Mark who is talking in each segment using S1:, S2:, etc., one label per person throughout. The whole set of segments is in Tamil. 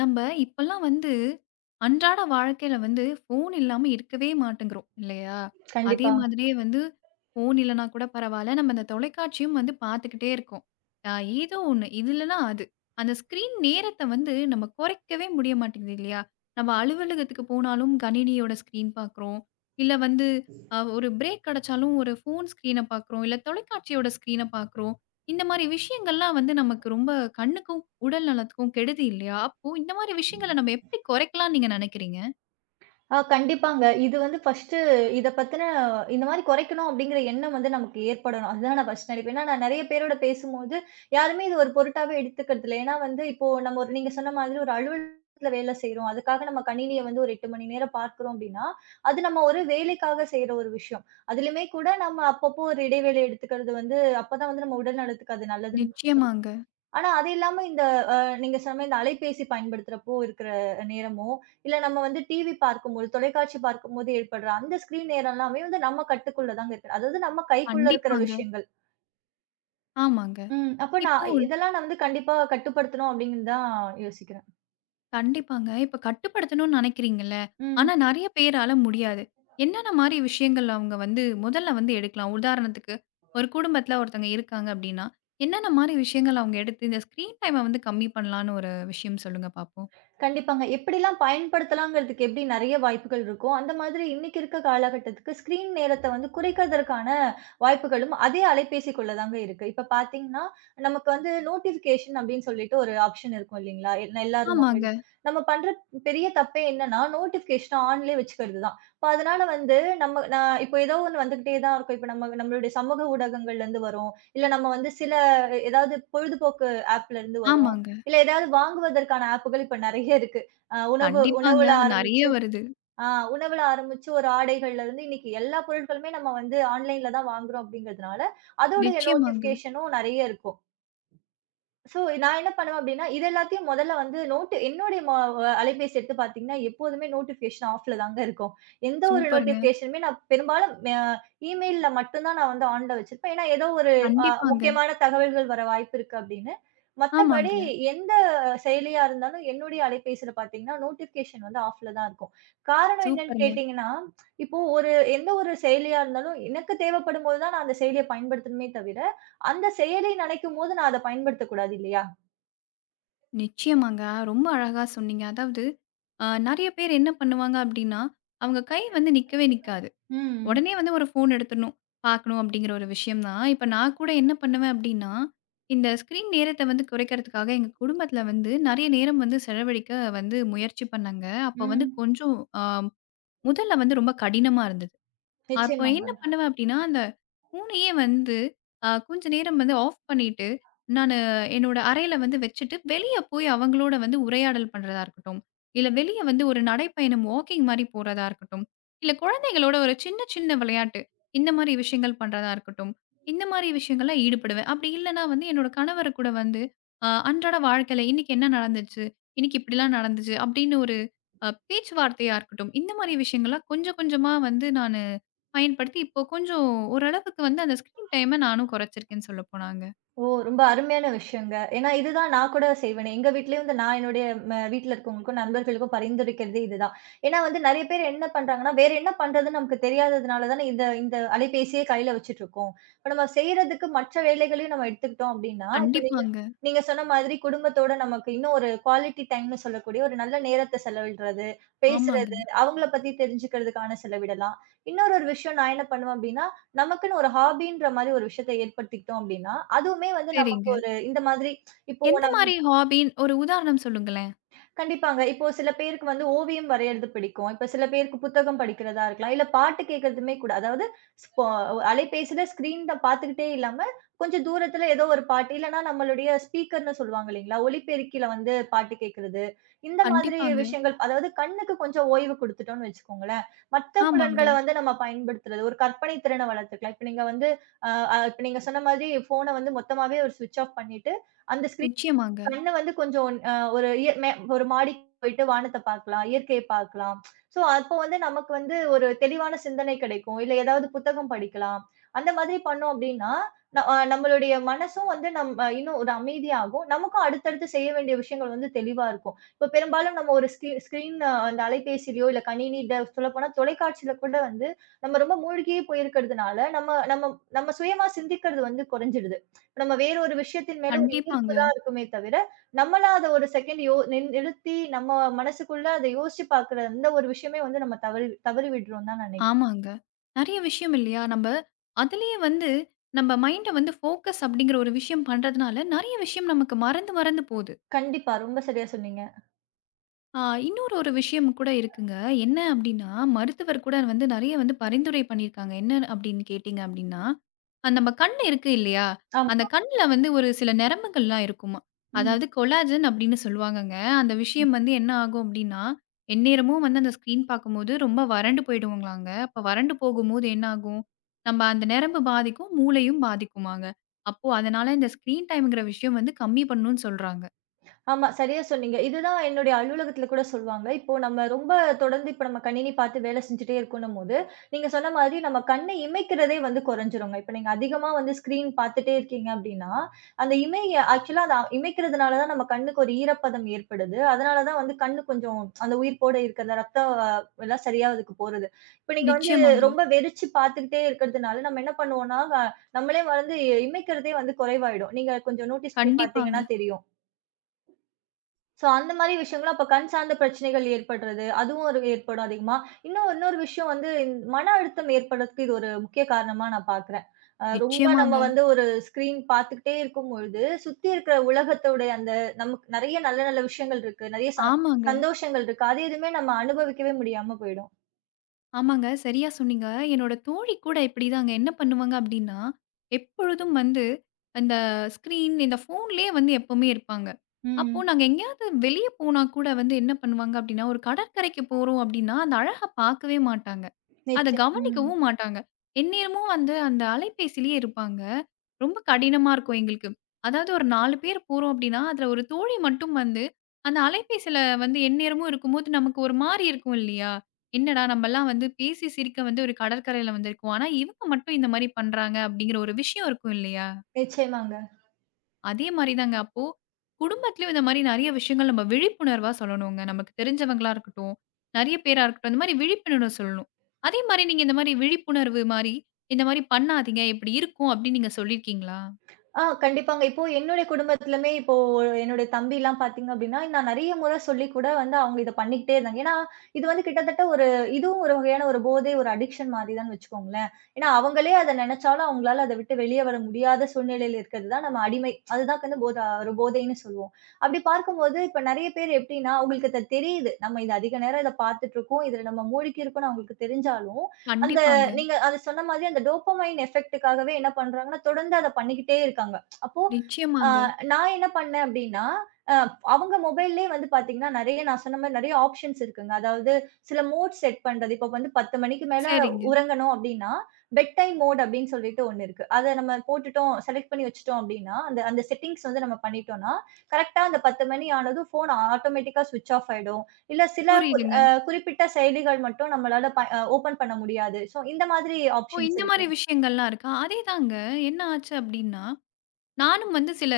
S1: நம்ம இப்பல்லாம் வந்து அன்றாட வாழ்க்கையில வந்து ஃபோன் இல்லாம இருக்கவே மாட்டேங்கிறோம் இல்லையா? அதே
S2: கண்டிப்பா.
S1: மாதிரியே வந்து ஃபோன் இல்லன்னா கூட பரவால்ல. நம்ம அந்த தொலைக்காட்சியும் வந்து பார்த்துக்கிட்டே இருக்கோம். அ ஏதோ ஒண்ணு. இது இல்லன்னா அது. அந்த ஸ்க்ரீன் நேரத்த வந்து நம்ம குறைக்கவே முடிய மாட்டேங்குது இல்லையா? நம்ம அலுவலகத்துக்கு போனாலும் கணினியோட ஸ்க்ரீன் பார்க்குறோம். இல்ல வந்து ஒரு பிரேக் கிடைச்சாலும் ஒரு ஃபோன் ஸ்க்ரீன பார்க்குறோம். இல்ல தொலைக்காட்சியோட ஸ்க்ரீன பார்க்குறோம். இந்த மாரி விஷயங்கள்லாம் வந்து நமக்கு ரொம்ப கண்ணுக்கு உடல் நலத்துக்கும் கெடுதி இல்லையா? அப்போ இந்த மாரி விஷயங்கள நம்ம எப்படி குறைக்கலாம்ன்னு நீங்க நினைக்கிறீங்க?
S2: கண்டிப்பாங்க. இது வந்து ஃபர்ஸ்ட்டு இத பத்தின இந்த மாரி குறைக்கணும் அப்படிங்கிற எண்ணம் வந்து நமக்கு ஏற்படணும். அதுதான் நான் ஃபர்ஸ்ட் நினைப்பேன். ஏன்னா, நான் நெறைய பேரோட பேசும்போது, யாருமே இது ஒரு பொருட்டாவே எடுத்துக்கிறது இல்ல. ஏன்னா வந்து இப்போ நம்ம ஒரு நீங்க சொன்ன மாதிரி ஒரு அலுவலகத்துல வேலை செய்றோம். அதுக்காக நம்ம கணினிய வந்து ஒரு 8 மணி நேரம் பார்க்கிறோம் அப்படின்னா, அது நம்ம ஒரு வேலைக்காக செய்ற ஒரு விஷயம். அதுலயுமே கூட நம்ம அப்பப்போ ஒரு இடைவேளை எடுத்துக்கிறது வந்து அப்பதான் வந்து நம்ம உடல் நலத்துக்கு அது நல்லதுன்னு
S1: நிச்சயமாங்க.
S2: ஆனா அது இல்லாம இந்த அ நீங்க சொன்ன இந்த அலைபேசி பயன்படுத்துறப்போ இருக்கிற நேரமோ, இல்ல நம்ம வந்து டிவி பார்க்கும்போது, தொலைக்காட்சி பார்க்கும்போது ஏற்படுற அந்த ஸ்க்ரீன் நேரம் எல்லாமே வந்து நம்ம கட்டுக்குள்ள தாங்க இருக்கு. அதாவது நம்ம கைக்குள்ள இருக்கிற
S1: கண்டிப்பாங்க.
S2: விஷயங்கள்.
S1: ஆமாங்க.
S2: ம். அப்ப
S1: இப்போ
S2: நான் இதெல்லாம் நான் வந்து கண்டிப்பா கட்டுப்படுத்தணும் அப்படின்னு தான் யோசிக்கிறேன்.
S1: கண்டிப்பாங்க. இப்ப கட்டுப்படுத்தணும்னு நினைக்கிறீங்கல்ல.
S2: ம்.
S1: ஆனா நெறைய பேரால முடியாது. என்னென்ன மாரி விஷயங்கள் அவங்க வந்து முதல்ல வந்து எடுக்கலாம்? உதாரணத்துக்கு ஒரு குடும்பத்தில ஒருத்தவங்க இருக்காங்க அப்படின்னா, என்னென்ன மாரி விஷயங்கள் அவங்க எடுத்து இந்த ஸ்க்ரீன் டைம வந்து கம்மி பண்ணலான்னு ஒரு விஷயம் சொல்லுங்க பாப்போம்?
S2: கண்டிப்பாங்க. எப்படிலாம் பயன்படுத்தலாங்கிறதுக்கு எப்படி நெறைய வாய்ப்புகள் இருக்கோ, அந்த மாதிரி இன்னைக்கு இருக்க காலகட்டத்துக்கு ஸ்க்ரீன் நேரத்த வந்து குறைக்கிறதற்கான வாய்ப்புகளும் அதே அலைபேசிக்குள்ள தாங்க இருக்கு. இப்ப பார்த்தீங்கன்னா, நமக்கு வந்து நோட்டிஃபிகேஷன் அப்படின்னு சொல்லிட்டு ஒரு ஆப்ஷன் இருக்கும் இல்லைங்களா? எல்லார் மொபைல்
S1: ஆமாங்க,
S2: நம்ம பண்ற பெரிய தப்பே என்னன்னா, நோட்டிஃபிகேஷன ஆன்லயே வச்சுக்கிறது தான். இப்ப அதனால வந்து நான் இப்போ ஏதோ ஒண்ணு வந்துகிட்டே தான் இருக்கும். இப்ப நம்ம நம்மளுடைய சமூக ஊடகங்கள்லேருந்து வரும். இல்ல நம்ம வந்து சில ஏதாவது பொழுதுபோக்கு ஆப்லேருந்து வரும்.
S1: ஆமாங்க.
S2: இல்ல ஏதாவது வாங்குவதற்கான ஆப்புகள் இப்ப நெறைய இருக்கு. அ உணவு
S1: கண்டிப்பாங்க.
S2: உணவுல
S1: அது நெறைய
S2: ஆரம்பிச்சு
S1: வருது.
S2: ஆ உணவுல ஆரம்பிச்சு ஒரு ஆடைகள்ல இருந்து இன்னைக்கு எல்லா பொருட்களுமே நம்ம வந்து ஆன்லைன்ல தான் வாங்குறோம் அப்படிங்கிறதுனால, அதோடைய
S1: நிச்சயமாங்க.
S2: நோட்டிஃபிகேஷனும் நெறைய இருக்கும். ஸோ, நான் என்ன பண்ணுவேன் அப்டின்னா, இது எல்லாத்தையும் மொதல்ல வந்து நோட் என்னுடைய மொ அலைபேசி எடுத்து பார்த்தீங்கன்னா, எப்போதுமே நோட்டிஃபிகேஷன் ஆஃப்ல தாங்க இருக்கும். எந்த ஒரு
S1: சூப்பருங்க.
S2: நோட்டிஃபிகேஷனுமே நான் பெரும்பாலும் இமெயில்ல மட்டும் தான் நான் வந்து ஆன்ல வச்சிருப்பேன். ஏன்னா, ஏதோ ஒரு
S1: கண்டிப்பாங்க.
S2: முக்கியமான தகவல்கள் வர வாய்ப்பு இருக்கு அப்டின்னு. மத்தபடி
S1: ஆமாங்க.
S2: எந்த செயலியா இருந்தாலும் என்னுடைய அலைபேசியில பார்த்தீங்கன்னா, நோட்டிஃபிகேஷன் வந்து ஆஃப்ல தான் இருக்கும். காரணம் என்னன்னு
S1: சூப்பருங்க.
S2: கேட்டீங்கன்னா, இப்போ ஒரு எந்த ஒரு செயலியா இருந்தாலும் எனக்கு தேவைப்படும்போது தான் நான் அந்த செயலிய பயன்படுத்தணுமே தவிர, அந்த செயலை நினைக்கும்போது நான் அத பயன்படுத்தக்கூடாது இல்லையா?
S1: நிச்சயமாங்க. ரொம்ப அழகா சொன்னீங்க. அதாவது நெறைய பேர் என்ன பண்ணுவாங்க அப்டின்னா, அவங்க கை வந்து நிக்கவே நிக்காது.
S2: ம்.
S1: உடனே வந்து ஒரு ஃபோன் எடுத்துடணும், பார்க்கணும் அப்படிங்கிற ஒரு விஷயம் தான். இப்ப நான் கூட என்ன பண்ணுவேன் அப்டின்னா, இந்த ஸ்க்ரீன் நேரத்த வந்து குறைக்கிறதுக்காக எங்க குடும்பத்தில வந்து நெறைய நேரம் வந்து செலவழிக்க வந்து முயற்சி பண்ணேங்க. அப்ப வந்து
S2: ம்.
S1: கொஞ்சம் அ முதல்ல வந்து ரொம்ப கடினமா இருந்தது. அப்போ
S2: நிச்சயமாங்க.
S1: என்ன பண்ணுவேன் அப்டின்னா, அந்த பூனையே வந்து கொஞ்ச நேரம் வந்து ஆஃப் பண்ணிட்டு, நானு என்னோட அறையில வந்து வச்சுட்டு, வெளிய போய் அவங்களோட வந்து உரையாடல் பண்றதா இருக்கட்டும், இல்ல வெளிய வந்து ஒரு நடைப்பயணம் வாக்கிங் மாரி போறதா இருக்கட்டும், இல்ல குழந்தைகளோட ஒரு சின்ன சின்ன விளையாட்டு, இந்த மாரி விஷயங்கள் பண்றதா இருக்கட்டும், இந்த மாரி விஷயங்கள்ல ஈடுபடுவேன். அப்படி இல்லன்னா வந்து என்னோட கணவர் கூட வந்து அன்றாட வாழ்க்கையில இன்னைக்கு என்ன நடந்துச்சு? இன்னைக்கு இப்படிலாம் நடந்துச்சு. அப்படின்னு ஒரு பேச்சுவார்த்தையா இருக்கட்டும், இந்த மாரி விஷயங்கள்லாம் கொஞ்சம் கொஞ்சமா வந்து நானு பயன்படுத்தி இப்போ கொஞ்சம் ஓரளவுக்கு வந்து அந்த ஸ்க்ரீன் டைம நானும் குறைச்சிருக்கேன்னு சொல்லப்போனாங்க.
S2: ஓ! ரொம்ப அருமையான விஷயங்க. ஏன்னா, இதுதான் நான் கூட செய்வேனே. எங்க வீட்லயும் வந்து நான் என்னுடைய வீட்ல இருக்கவங்களுக்கும், நண்பர்களுக்கும் பரிந்துரைக்கிறதே இதுதான். ஏன்னா வந்து நெறைய பேர் என்ன பண்றாங்கன்னா, வேற என்ன பண்றதுன்னு நமக்கு தெரியாததுனால தானே இந்த இந்த அலைபேசியே கையில வச்சுட்டுருக்கோம். இப்ப நம்ம செய்றதுக்கு மற்ற வேலைகளையும் நம்ம எடுத்துக்கிட்டோம் அப்டின்னா, இப்ப நீங்க
S1: கண்டிப்பாங்க.
S2: நீங்க சொன்ன மாதிரி குடும்பத்தோட நமக்கு இன்னும் ஒரு குவாலிட்டி டைம்னு சொல்லக்கூடிய ஒரு நல்ல நேரத்த செலவிடுறது,
S1: ஆமாங்க.
S2: பேசுறது, அவங்கள பத்தி தெரிஞ்சுக்கிறதுக்கான செலவிடலாம். இன்னொரு ஒரு விஷயம் நான் என்ன பண்ணுவேன் அப்டின்னா, நமக்குன்னு ஒரு ஹாபின்ற மாரி ஒரு விஷயத்த ஏற்படுத்திக்கிட்டோம் அப்டின்னா, அதுவுமே வந்து நமக்கு
S1: சரிங்க.
S2: ஒரு இந்த மாதிரி இப்போ
S1: எந்த மாரி ஹாபின்னு ஒரு உதாரணம் சொல்லுங்களேன்?
S2: கண்டிப்பாங்க. இப்போ சில பேருக்கு வந்து ஓவியம் வரையறது பிடிக்கும். இப்ப சில பேருக்கு புத்தகம் படிக்கிறதா இருக்கலாம். இல்ல பாட்டு கேட்கறதுமே கூட. அதாவது ஸ்பா அலைபேசியில ஸ்க்ரீன் த பார்த்துக்கிட்டே இல்லாம, கொஞ்சம் தூரத்துல ஏதோ ஒரு பாட்டு, இல்லன்னா நம்மளுடைய ஸ்பீக்கர்ன்னு சொல்லுவாங்க இல்லைங்களா? ஒலிபெருக்கில வந்து பாட்டு கேட்கிறது. இந்த மாதிரி
S1: கண்டிப்பாங்க.
S2: விஷயங்கள் அதாவது கண்ணுக்கு கொஞ்சம் ஓய்வு குடுத்துட்டோம்னு வச்சுக்கோங்களேன். மத்த
S1: ஆமாங்க.
S2: புலன்கள வந்து நம்ம பயன்படுத்துறது, ஒரு கற்பனை திறன வளர்த்துக்கலாம். இப்ப நீங்க வந்து அ அ இப்ப நீங்க சொன்ன மாதிரி ஃபோன வந்து மொத்தமாவே ஒரு ஸ்விட்ச் ஆஃப் பண்ணிட்டு, அந்த ஸ்க்ரீன்
S1: நிச்சயமாங்க.
S2: கண்ண வந்து கொஞ்சம் அ ஒரு இய மே ஒரு மாடிக்கு போயிட்டு வானத்த பார்க்கலாம், இயற்கைய பார்க்கலாம். ஸோ அப்போ வந்து நமக்கு வந்து ஒரு தெளிவான சிந்தனை கிடைக்கும். இல்ல ஏதாவது புத்தகம் படிக்கலாம். அந்த மாதிரி பண்ணோம் அப்டின்னா, ந அ நம்மளுடைய மனசும் வந்து இன்னும் ஒரு அமைதியாகும். நமக்கும் அடுத்தடுத்து செய்ய வேண்டிய விஷயங்கள் வந்து தெளிவா இருக்கும். இப்ப பெரும்பாலும் நம்ம ஒரு ஸ்க்ரீன் அந்த அலைபேசியிலயோ, இல்ல கணினில சொல்லப்போனா தொலைக்காட்சியில கூட வந்து நம்ம ரொம்ப மூழ்கியே போயிருக்கிறதுனால, நம்ம நம்ம நம்ம சுயமா சிந்திக்கிறது வந்து குறைஞ்சிடுது. நம்ம வேற ஒரு விஷயத்தின் மேல ஒரு ஈர்ப்பு
S1: கண்டிப்பாங்க.
S2: தான் இருக்குமே தவிர, நம்மளா அத ஒரு செகண்ட் யோ நின் நிறுத்தி, நம்ம மனசுக்குள்ள அத யோசிச்சு பாக்குற அந்த ஒரு விஷயமே வந்து நம்ம தவறி தவறி விடுறோம்னு தான் நான் நினைக்கிறேன்.
S1: ஆமாங்க. நெறைய விஷயம் இல்லையா? நம்ப அதிலேயே வந்து, நம்ப மைண்ட வந்து ஃபோக்கஸ் அப்படிங்கிற ஒரு விஷயம் பண்றதுனால, நெறைய விஷயம் நமக்கு மறந்து மறந்து போது.
S2: கண்டிப்பா. ரொம்ப சரியா சொன்னீங்க.
S1: ஆ இன்னொரு ஒரு விஷயம் கூட இருக்குங்க. என்ன அப்டின்னா, மருத்துவர் கூட வந்து நெறைய வந்து பரிந்துரை பண்ணியிருக்காங்க. என்ன அப்டின்னு கேட்டீங்க அப்டின்னா, அந்த நம்ம கண் இருக்கு இல்லையா? அந்த கண்ல வந்து ஒரு சில நரம்புகள்லாம் இருக்குமா.
S2: ஆமா.
S1: அதாவது கொலாஜன் அப்டின்னு சொல்லுவாங்கங்க. அந்த விஷயம் வந்து என்ன ஆகும் அப்டின்னா, எந்நேரமும் வந்து அந்த ஸ்க்ரீன் பார்க்கும்போது ரொம்ப வறண்டு போயிடுவோங்களாங்க. அப்ப வறண்டு போகும்போது என்ன ஆகும்? நம்ம அந்த நரம்பு பாதிக்கும், மூளையும் பாதிக்குமாங்க. அப்போ அதனால இந்த ஸ்க்ரீன் டைம்ங்கிற விஷயம் வந்து கம்மி பண்ணணும்னு சொல்றாங்க.
S2: ஆமா, சரியா சொன்னீங்க. இதுதான் என்னுடைய அலுவலகத்தில கூட சொல்வாங்க. இப்போ நம்ம ரொம்ப தொடர்ந்து இப்ப நம்ம கணினி பார்த்து வேலை செஞ்சுட்டே இருக்கணும்போது, நீங்க சொன்ன மாதிரி நம்ம கண்ண இமைக்கிறதே வந்து குறைஞ்சிருங்க. இப்ப நீங்க அதிகமா வந்து ஸ்க்ரீன் பார்த்துட்டே இருக்கீங்க அப்படின்னா, அந்த இமை ஆக்சுவலா அத இமைக்கிறதுனால தான் நம்ம கண்ணுக்கு ஒரு ஈரப்பதம் ஏற்படுது. அதனால தான் வந்து கண்ணு கொஞ்சம் அந்த உயிர்ப்போட இருக்கிறது, ரத்தம் எல்லாம் சரியா அதுக்கு போறது. இப்ப நீங்க வந்து
S1: நிச்சயமாங்க.
S2: ரொம்ப வெறிச்சு பார்த்துக்கிட்டே இருக்கிறதுனால, நம்ம என்ன பண்ணுவோம்னா, நம்மளே மறந்து இமைக்கிறதே வந்து குறைவாயிடும். நீங்க கொஞ்சம் நோட்டீஸ் பண்ணி
S1: கண்டிப்பாங்க.
S2: பார்த்தீங்கன்னா தெரியும். சோ, அந்த மாரி விஷயங்களும் அப்ப கண் சார்ந்த பிரச்சனைகள் ஏற்படுறது, அதுவும் ஒரு ஏற்படும் அதிகமா. இன்னும் இன்னொரு விஷயம் வந்து இந்த மன அழுத்தம் ஏற்படுறதுக்கு இது ஒரு முக்கிய காரணமா நான் பார்க்குறேன். ரொம்ப நம்ம
S1: நிச்சயமாங்க.
S2: வந்து ஒரு ஸ்க்ரீன் பார்த்துக்கிட்டே இருக்கும்பொழுது, சுத்தி இருக்கிற உலகத்தோடைய அந்த நமக்கு நெறைய நல்ல நல்ல விஷயங்கள் இருக்கு. நெறைய
S1: ஆமாங்க,
S2: சந்தோஷங்கள் இருக்கு. அது எதுவுமே நம்ம அனுபவிக்கவே முடியாம போயிடும்.
S1: ஆமாங்க. சரியா சொன்னீங்க. என்னோட தோழி கூட இப்படிதாங்க. என்ன பண்ணுவாங்க அப்படின்னா, எப்பொழுதும் வந்து அந்த ஸ்க்ரீன், இந்த ஃபோன்லயே வந்து எப்பவுமே இருப்பாங்க. அப்போ
S2: ம்.
S1: நாங்க எங்கேயாவது வெளிய போனா கூட வந்து என்ன பண்ணுவாங்க அப்படின்னா, ஒரு கடற்கரைக்கு போறோம் அப்படின்னா, அந்த அழக பார்க்கவே மாட்டாங்க. அத
S2: நிச்சய ம்.
S1: கவனிக்கவும் மாட்டாங்க. எந்நேரமும் வந்து அந்த அலைபேசியிலேயே இருப்பாங்க. ரொம்ப கடினமா இருக்கும் எங்களுக்கு. அதாவது ஒரு 4 பேர் போறோம் அப்டின்னா, அதுல ஒரு தோழி மட்டும் வந்து, அந்த அலைபேசியில வந்து எந்நேரமும் இருக்கும்போது நமக்கு ஒரு மாரி இருக்கும் இல்லையா? என்னடா நம்மலாம் வந்து பேசி சிரிக்க வந்து ஒரு கடற்கரையில வந்திருக்கோம். ஆனா இவங்க மட்டும் இந்த மாரி பண்றாங்க அப்டிங்கிற ஒரு விஷயம் இருக்கும் இல்லையா?
S2: நிச்சயமாங்க.
S1: அதே மாரி தாங்க. அப்போ குடும்பத்திலயும் இந்த மாரி நெறைய விஷயங்கள் நம்ம விழிப்புணர்வா சொல்லணுங்க. நமக்கு தெரிஞ்சவங்களா இருக்கட்டும், நெறைய பேரா இருக்கட்டும். இந்த மாரி விழிப்புணர்வு சொல்லணும். அதே மாரி நீங்க இந்த மாரி விழிப்புணர்வு மாரி, இந்த மாரி பண்ணாதீங்க. இப்படி இருக்கும் அப்படின்னு நீங்க சொல்லியிருக்கீங்களா?
S2: கண்டிப்பாங்க. இப்போ என்னுடைய குடும்பத்திலுமே இப்போ என்னுடைய தம்பிலாம் பார்த்தீங்க அப்டின்னா, நான் நெறைய முறை சொல்லிக் கூட வந்து அவங்க இத பண்ணிக்கிட்டே இருந்தாங்க. ஏன்னா, இது வந்து கிட்டத்தட்ட ஒரு இதுவும் ஒரு வகையான ஒரு போதை, ஒரு அடிக்ஷன் மாதிரி தான் வச்சுக்கோங்களேன். ஏன்னா, அவங்களே அத நெனச்சாலும் அவங்களால அத விட்டு வெளிய வர முடியாத சூழ்நிலையில இருக்கிறது தான் நம்ம அடிமை. அதுதான் வந்து ஒரு போதைன்னு சொல்லுவோம். அப்டி பார்க்கும்போது இப்ப நெறைய பேர் எப்டின்னா, அவங்களுக்கு அது தெரியுது. நம்ம இது அதிக நேரம் இத பார்த்துட்டுருக்கோம். இதுல நம்ம மூழ்கியிருக்கோம்னு அவங்களுக்கு தெரிஞ்சாலும், அந்த
S1: கண்டிப்பாங்க.
S2: நீங்க அது சொன்ன மாதிரி அந்த டோபமைன் எஃபெக்ட்டுக்காகவே என்ன பண்றாங்கன்னா, தொடர்ந்து அத பண்ணிக்கிட்டே இருக்காங்க. அப்போ ஆ
S1: நிச்சயமாங்க.
S2: நான் என்ன பண்ணேன் அப்டின்னா, அ அவங்க மொபைல்லயே வந்து பார்த்தீங்கன்னா, நெறைய நான் சொன்ன மாரி நெறைய ஆப்ஷன்ஸ் இருக்குங்க. அதாவது சில மோட் செட் பண்றது. இப்போ வந்து 10 மணிக்கு மேல
S1: சரிங்க.
S2: உறங்கணும் அப்டின்னா, பெட் டைம் மோட் அப்டின்னு சொல்லிட்டு ஒண்ணு இருக்கு. அத நம்ம போட்டுட்டோம், செலக்ட் பண்ணி வச்சுட்டோம் அப்டின்னா, அந்த அந்த செட்டிங்ஸ் வந்து நம்ம பண்ணிட்டோம்னா, கரெக்ட்டா அந்த 10 மணி ஆனதும் ஃபோன் ஆட்டோமேட்டிக்கா ஸ்விட்ச் ஆஃப் ஆயிடும். இல்ல சில கு
S1: புரியுதுங்க.
S2: அ குறிப்பிட்ட செயலிகள் மட்டும் நம்மளால ப அ ஓப்பன் பண்ண முடியாது. ஸோ இந்த மாதிரி
S1: ஓ!
S2: ஆப்ஷன்ஸ்
S1: இந்த
S2: இருக்கு.
S1: மாரி விஷயங்கள்லாம் இருக்கா? அதேதாங்க. என்ன ஆச்சு அப்படின்னா, நானும் வந்து சில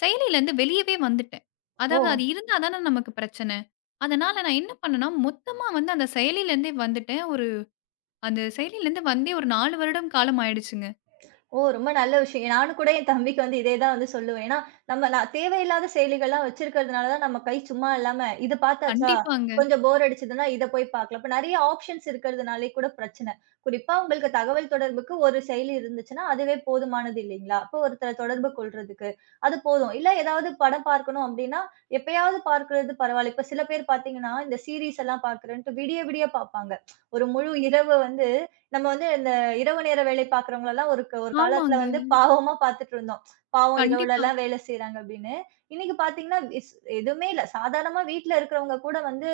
S1: செயலிலருந்து வெளியவே வந்துட்டேன்.
S2: ஓ!
S1: அதாவது அது இருந்தா தானே நமக்கு பிரச்சனை. அதனால நான் என்ன பண்ணேன்னா, மொத்தமா வந்து அந்த செயலிலருந்தே வந்துட்டேன். ஒரு அந்த செயலிலருந்து வந்தே ஒரு 4 வருடம் காலம் ஆயிடுச்சுங்க.
S2: ஓ! ரொம்ப நல்ல விஷயம். நானும் கூட என் தம்பிக்கு வந்து இதே தான் வந்து சொல்லுவேன். ஏன்னா, நான் தேவையில்லாத செயலிகள்லாம் வச்சிருக்கிறதுனால தான் நம்ம கை சும்மா இல்லாம, இது பார்த்தாச்சா,
S1: கண்டிப்பாங்க.
S2: கொஞ்சம் போர் அடிச்சதுன்னா இத போய் பார்க்கலாம். இப்ப நெறைய ஆப்ஷன்ஸ் இருக்கிறதுனாலே கூட பிரச்சனை. குறிப்பா உங்களுக்கு தகவல் தொடர்புக்கு ஒரு செயலி இருந்துச்சுன்னா, அதுவே போதுமானது இல்லைங்களா? அப்போ ஒருத்தர தொடர்பு கொள்றதுக்கு. அது போதும். இல்ல ஏதாவது படம் பார்க்கணும் அப்படின்னா, எப்பயாவது பார்க்கிறது பரவாயில்ல. இப்ப சில பேர் பார்த்தீங்கன்னா, இந்த சீரிஸ் எல்லாம் பார்க்குறேன்ட்டு விடிய விடிய பார்ப்பாங்க. ஒரு முழு இரவு வந்து நம்ம வந்து இந்த இரவு நேர வேலை பார்க்கிறவங்களலாம் ஒரு ஒரு காலத்துல
S1: ஆமாங்க.
S2: வந்து பாவமா பார்த்துட்டு இருந்தோம். பாவம்
S1: கண்டிப்பா.
S2: இரவுலலாம் வேலை செய்றாங்க அப்படின்னு. இன்னைக்கு பார்த்தீங்கன்னா, எதுவுமே இல்ல. சாதாரணமா வீட்ல இருக்கிறவங்க கூட வந்து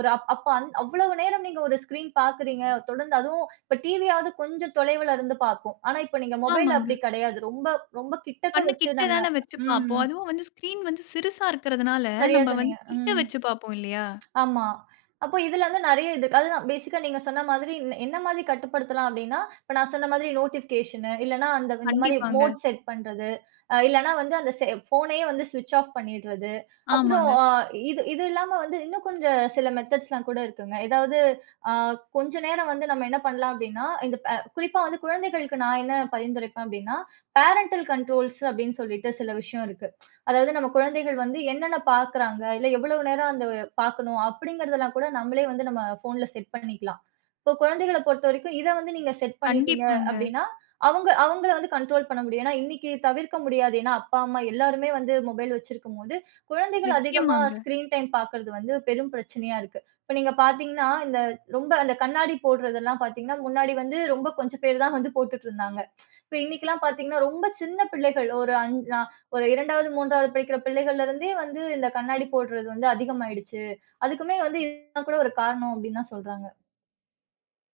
S2: ஒரு அப் அப்ப அந் அவ்வளவு நேரம் நீங்க ஒரு ஸ்க்ரீன் பார்க்குறீங்க. தொடர்ந்து அதுவும் இப்ப டிவியாவது கொஞ்சம் தொலைவுல இருந்து பார்ப்போம். ஆனா இப்ப நீங்க மொபைல்
S1: ஆமாங்க.
S2: அப்படி கிடையாது. ரொம்ப ரொம்ப கிட்டக்க
S1: கண்ணு
S2: வச்சு
S1: கிட்ட
S2: நம்ம
S1: தான வச்சு பார்ப்போம்.
S2: ம்.
S1: அதுவும் வந்து ஸ்க்ரீன் வந்து சிறுசா இருக்கிறதுனால,
S2: சரியா
S1: நம்ம
S2: சொன்னீங்க.
S1: வந்து கிட்ட
S2: ம்.
S1: வச்சு பார்ப்போம் இல்லையா?
S2: ஆமா. அப்போ இதுல வந்து நெறைய இது அதுதான் பேசிக்கா நீங்க சொன்ன மாதிரி என்ன என்ன மாதிரி கட்டுப்படுத்தலாம் அப்டின்னா, இப்ப நான் சொன்ன மாதிரி நோட்டிஃபிகேஷனு இல்லன்னா அந்த இந்த மாதிரி
S1: கண்டிப்பாங்க.
S2: மோட் செட் பண்றது. இல்லன்னா வந்து அந்த ஃபோனயே வந்து ஸ்விட்ச் ஆஃப் பண்ணிடுறது. அப்புறம்
S1: ஆமாங்க.
S2: இது இது இல்லாம வந்து இன்னும் கொஞ்சம் சில மெத்தட்ஸ்லாம் கூட இருக்குங்க. ஏதாவது அ கொஞ்ச நேரம் வந்து நம்ம என்ன பண்ணலாம் அப்டின்னா, இந்த குறிப்பா வந்து குழந்தைகளுக்கு நான் என்ன பரிந்துரைப்பேன் அப்டின்னா, பேரன்டல் கண்ட்ரோல்ஸ் அப்டின்னு சொல்லிட்டு சில விஷயம் இருக்கு. அதாவது நம்ம குழந்தைகள் வந்து என்னென்ன பார்க்குறாங்க, இல்ல எவ்வளவு நேரம் அந்த பார்க்கணும் அப்படிங்கிறதெல்லாம் கூட நம்மளே வந்து நம்ம ஃபோன்ல செட் பண்ணிக்கலாம். இப்போ குழந்தைகள பொறுத்தவரைக்கும் இத வந்து நீங்க செட் பண்ணிட்டீங்க
S1: கண்டிப்பாங்க.
S2: அப்படின்னா, அவங்கள வந்து கண்ட்ரோல் பண்ண முடியும். ஏன்னா இன்னைக்கு தவிர்க்க முடியாது. ஏன்னா அப்பா, அம்மா எல்லாருமே வந்து மொபைல் வச்சிருக்கும்போது, குழந்தைகள் அதிகமா
S1: நிச்சயமாங்க.
S2: ஸ்க்ரீன் டைம் பார்க்கறது வந்து பெரும் பிரச்சனையா இருக்கு. இப்ப நீங்க பார்த்தீங்கன்னா, இந்த ரொம்ப அந்த கண்ணாடி போடுறதெல்லாம் பார்த்தீங்கன்னா, முன்னாடி வந்து ரொம்ப கொஞ்சம் பேர் தான் வந்து போட்டுட்டு இருந்தாங்க. இப்ப இன்னைக்கெல்லாம் பார்த்தீங்கன்னா, ரொம்ப சின்ன பிள்ளைகள் ஒரு ஒரு 2வது, 3வது படிக்கிற பிள்ளைகள்ல இருந்தே வந்து இந்த கண்ணாடி போடுறது வந்து அதிகமாயிடுச்சு. அதுக்குமே வந்து இதுதான் கூட ஒரு காரணம் அப்டின்னு தான் சொல்றாங்க.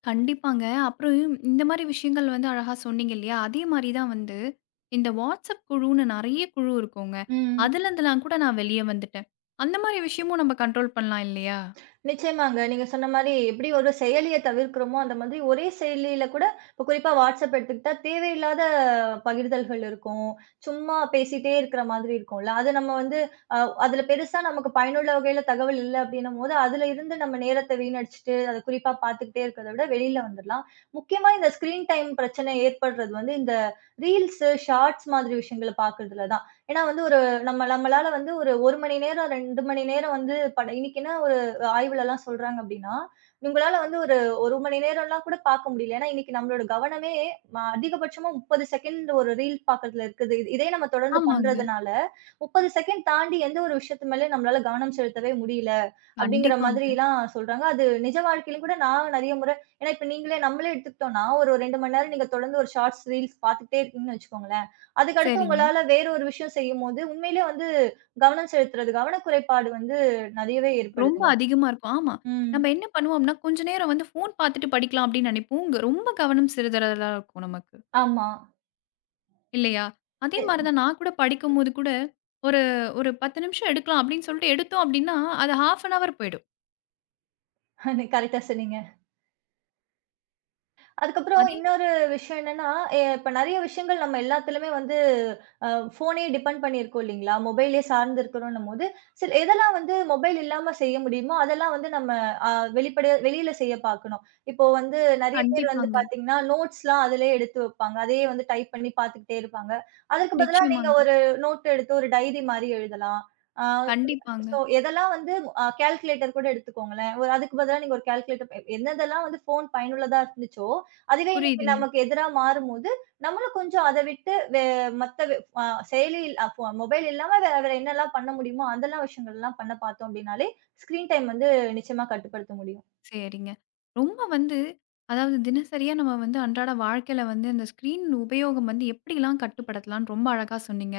S1: கண்டிப்பாங்க. அப்புறம் இந்த மாரி விஷயங்கள் வந்து அழகா சொன்னீங்க இல்லையா? அதே மாரி தான் வந்து இந்த WhatsApp குழுன்னு நெறைய குழு இருக்குங்க.
S2: ம்.
S1: அதுலருந்துலாம் கூட நான் வெளிய வந்துட்டேன். அந்த மாரி விஷயமும் நம்ம கண்ட்ரோல் பண்ணலாம் இல்லையா?
S2: நிச்சயமாங்க. நீங்க சொன்ன மாரி எப்படி ஒரு செயலிய தவிர்க்கிறோமோ, அந்த மாதிரி ஒரே செயலியில கூட இப்போ குறிப்பா WhatsApp எடுத்துக்கிட்டா, தேவையில்லாத பகிர்தல்கள் இருக்கும். சும்மா பேசிட்டே இருக்கிற மாதிரி இருக்கும்ல. அது நம்ம வந்து அ அதில பெருசா நமக்கு பயனுள்ள வகையில தகவல் இல்ல அப்படின்னும்போது, அதில இருந்து நம்ம நேரத்த வீணடிச்சுட்டு, அத குறிப்பா பார்த்துக்கிட்டே இருக்கிறத விட வெளியில வந்துடலாம். முக்கியமா இந்த ஸ்க்ரீன் டைம் பிரச்சனை ஏற்படுறது வந்து இந்த ரீல்ஸு, ஷார்ட்ஸ் மாதிரி விஷயங்கள பார்க்கறதுல தான். ஏன்னா வந்து ஒரு நம்ம நம்மளால வந்து ஒரு 1 மணி நேரம், 2 மணி நேரம் வந்து பட இன்னைக்குன்னா ஒரு ஆய்வுலலாம் சொல்றாங்க அப்படின்னா, உங்களால வந்து ஒரு 1 மணி நேரம்லாம் கூட பார்க்க முடியல. ஏன்னா, இன்னைக்கு நம்மளோட கவனமே அதிகபட்சமா 30 செகண்ட் ஒரு ரீல் பார்க்கறதுல இருக்குது. இதே நம்ம தொடர்ந்து
S1: ஆமாங்க.
S2: பண்றதுனால, 30 செகண்ட் தாண்டி எந்த ஒரு விஷயத்து மேலயும் நம்மளால கவனம் செலுத்தவே முடியல, அப்படிங்கிற
S1: கண்டிப்பாங்க.
S2: மாதிரிலாம் சொல்றாங்க. அது நிஜ வாழ்க்கையிலும் கூட நான் நெறைய முறை ஏன்னா இப்ப நீங்களே நம்மளே எடுத்துக்கிட்டோம்னா, ஒரு 2 மணி நேரம் நீங்க தொடர்ந்து ஒரு ஷார்ட்ஸ், ரீல்ஸ் பார்த்துட்டே இருக்கீங்கன்னு வச்சுக்கோங்களேன். அதுக்கடுத்து
S1: சரிங்க.
S2: உங்களால வேற ஒரு விஷயம் செய்யும்போது, உண்மையிலேயே வந்து கவனம் செலுத்துறது கவனக்குறைபாடு வந்து நெறையவே
S1: ரொம்ப
S2: ஏற்படுதுங்க.
S1: அதிகமா இருக்கும். ஆமா.
S2: ம்.
S1: நம்ம என்ன பண்ணுவோம்னா, கொஞ்ச நேரம் வந்து ஃபோன் பார்த்துட்டு படிக்கலாம் அப்படின்னு நினைப்போம். இங்க ரொம்ப கவனம் சிதறலா இருக்கும் நமக்கு.
S2: ஆமா.
S1: இல்லையா? அதே மாரி தான் நான் கூட படிக்கும்போது கூட, ஒரு ஒரு 10 நிமிஷம் எடுக்கலாம் அப்படின்னு சொல்லிட்டு எடுத்தோம் அப்படின்னா, அது 1/2 அன் ஹவர் போயிடும்.
S2: அது கரெக்ட்டா சொன்னீங்க. அதுக்கப்புறம்
S1: அதே
S2: இன்னொரு விஷயம் என்னன்னா, இப்ப நெறைய விஷயங்கள் நம்ம எல்லாத்துலயுமே வந்து அ ஃபோனையே டிபெண்ட் பண்ணியிருக்கோம் இல்லீங்களா? மொபைலே சார்ந்து இருக்கிறோன்னும்போது, சில எதெல்லாம் வந்து மொபைல் இல்லாம செய்ய முடியுமோ, அதெல்லாம் வந்து நம்ம அ வெளிப்படையா வெளியில செய்ய பார்க்கணும். இப்போ வந்து நெறைய பேர் வந்து
S1: கண்டிப்பாங்க.
S2: பார்த்தீங்கன்னா, நோட்ஸ்லாம் அதிலேயே எடுத்து வைப்பாங்க. அதையே வந்து டைப் பண்ணி பார்த்துக்கிட்டே இருப்பாங்க. அதற்கு பதிலா நீங்க
S1: நிச்சயமாங்க.
S2: ஒரு நோட் எடுத்து ஒரு டைரி மாரி எழுதலாம். அ
S1: கண்டிப்பாங்க.
S2: சோ, எதெல்லாம் வந்து கால்குலேட்டர் கூட எடுத்துக்கோங்களேன். ஒரு அதுக்கு பதிலா நீங்க ஒரு கால்குலேட்டர் என்னதெல்லாம் வந்து ஃபோன் பயனுள்ளதா இருந்துச்சோ, அதுவே இன்னைக்கு
S1: புரியுதுங்க.
S2: நமக்கு எதிரா மாறும்போது, நம்மளும் கொஞ்சம் அத விட்டு வே மத்த வே அ செயலி அ ஃபோ மொபைல் இல்லாம வேற வேற என்னெல்லாம் பண்ண முடியுமோ, அதெல்லாம் விஷயங்கள்லாம் பண்ண பார்த்தோம் அப்படின்னாலே, ஸ்க்ரீன் டைம் வந்து நிச்சயமா கட்டுப்படுத்த முடியும்.
S1: சரிங்க. ரொம்ப வந்து அதாவது தினசரியா நம்ம வந்து அன்றாட வாழ்க்கையில வந்து அந்த ஸ்க்ரீன் உபயோகம் வந்து எப்படிலாம் கட்டுப்படுத்தலாம்ன்னு ரொம்ப அழகா சொன்னீங்க.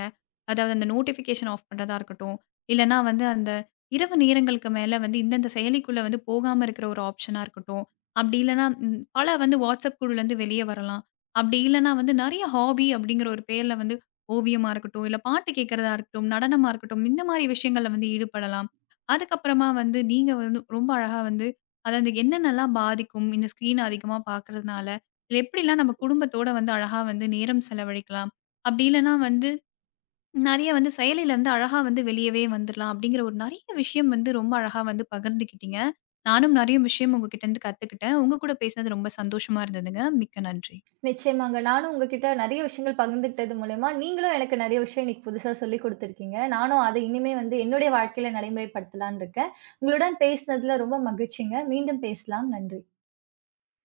S1: அதாவது அந்த நோட்டிஃபிகேஷன் ஆஃப் பண்றதா இருக்கட்டும், இல்லன்னா வந்து அந்த இரவு நேரங்களுக்கு மேல வந்து இந்தந்த செயலிக்குள்ள வந்து போகாம இருக்கிற ஒரு ஆப்ஷனா இருக்கட்டும். அப்படி இல்லன்னா ம் பல வந்து WhatsApp குழுலேருந்து வெளிய வரலாம். அப்படி இல்லன்னா வந்து நெறைய ஹாபி அப்படிங்கிற ஒரு பேர்ல வந்து ஓவியமா இருக்கட்டும், இல்ல பாட்டு கேட்கிறதா இருக்கட்டும், நடனமா இருக்கட்டும், இந்த மாரி விஷயங்கள்ல வந்து ஈடுபடலாம். அதுக்கப்புறமா வந்து நீங்க வந்து ரொம்ப அழகா வந்து அதாவது என்னென்னலாம் பாதிக்கும்? இந்த ஸ்க்ரீன் அதிகமா பார்க்கறதுனால, இல்ல எப்படிலாம் நம்ம குடும்பத்தோட வந்து அழகா வந்து நேரம் செலவழிக்கலாம்? அப்படி இல்லன்னா வந்து நெறைய வந்து செயலிலருந்து அழகா வந்து வெளியவே வந்துரலாம் அப்படிங்கிற ஒரு நெறைய விஷயம் வந்து ரொம்ப அழகா வந்து பகிர்ந்துக்கிட்டீங்க. நானும் நெறைய விஷயம் உங்ககிட்டருந்து கத்துக்கிட்டேன். உங்க கூட பேசினது ரொம்ப சந்தோஷமா இருந்ததுங்க. மிக்க நன்றி.
S2: நிச்சயமாங்க. நானும் உங்ககிட்ட நெறைய விஷயங்கள் பகிர்ந்துக்கிட்டது மூலியமா, நீங்களும் எனக்கு நெறைய விஷயம் இன்னைக்கு புதுசா சொல்லிக் குடுத்திருக்கீங்க. நானும் அத இனிமே வந்து என்னுடைய வாழ்க்கையில நடைமுறைப்படுத்தலான்னு இருக்கேன். உங்களுடன் பேசினதுல ரொம்ப மகிழ்ச்சிங்க. மீண்டும் பேசலாம். நன்றி.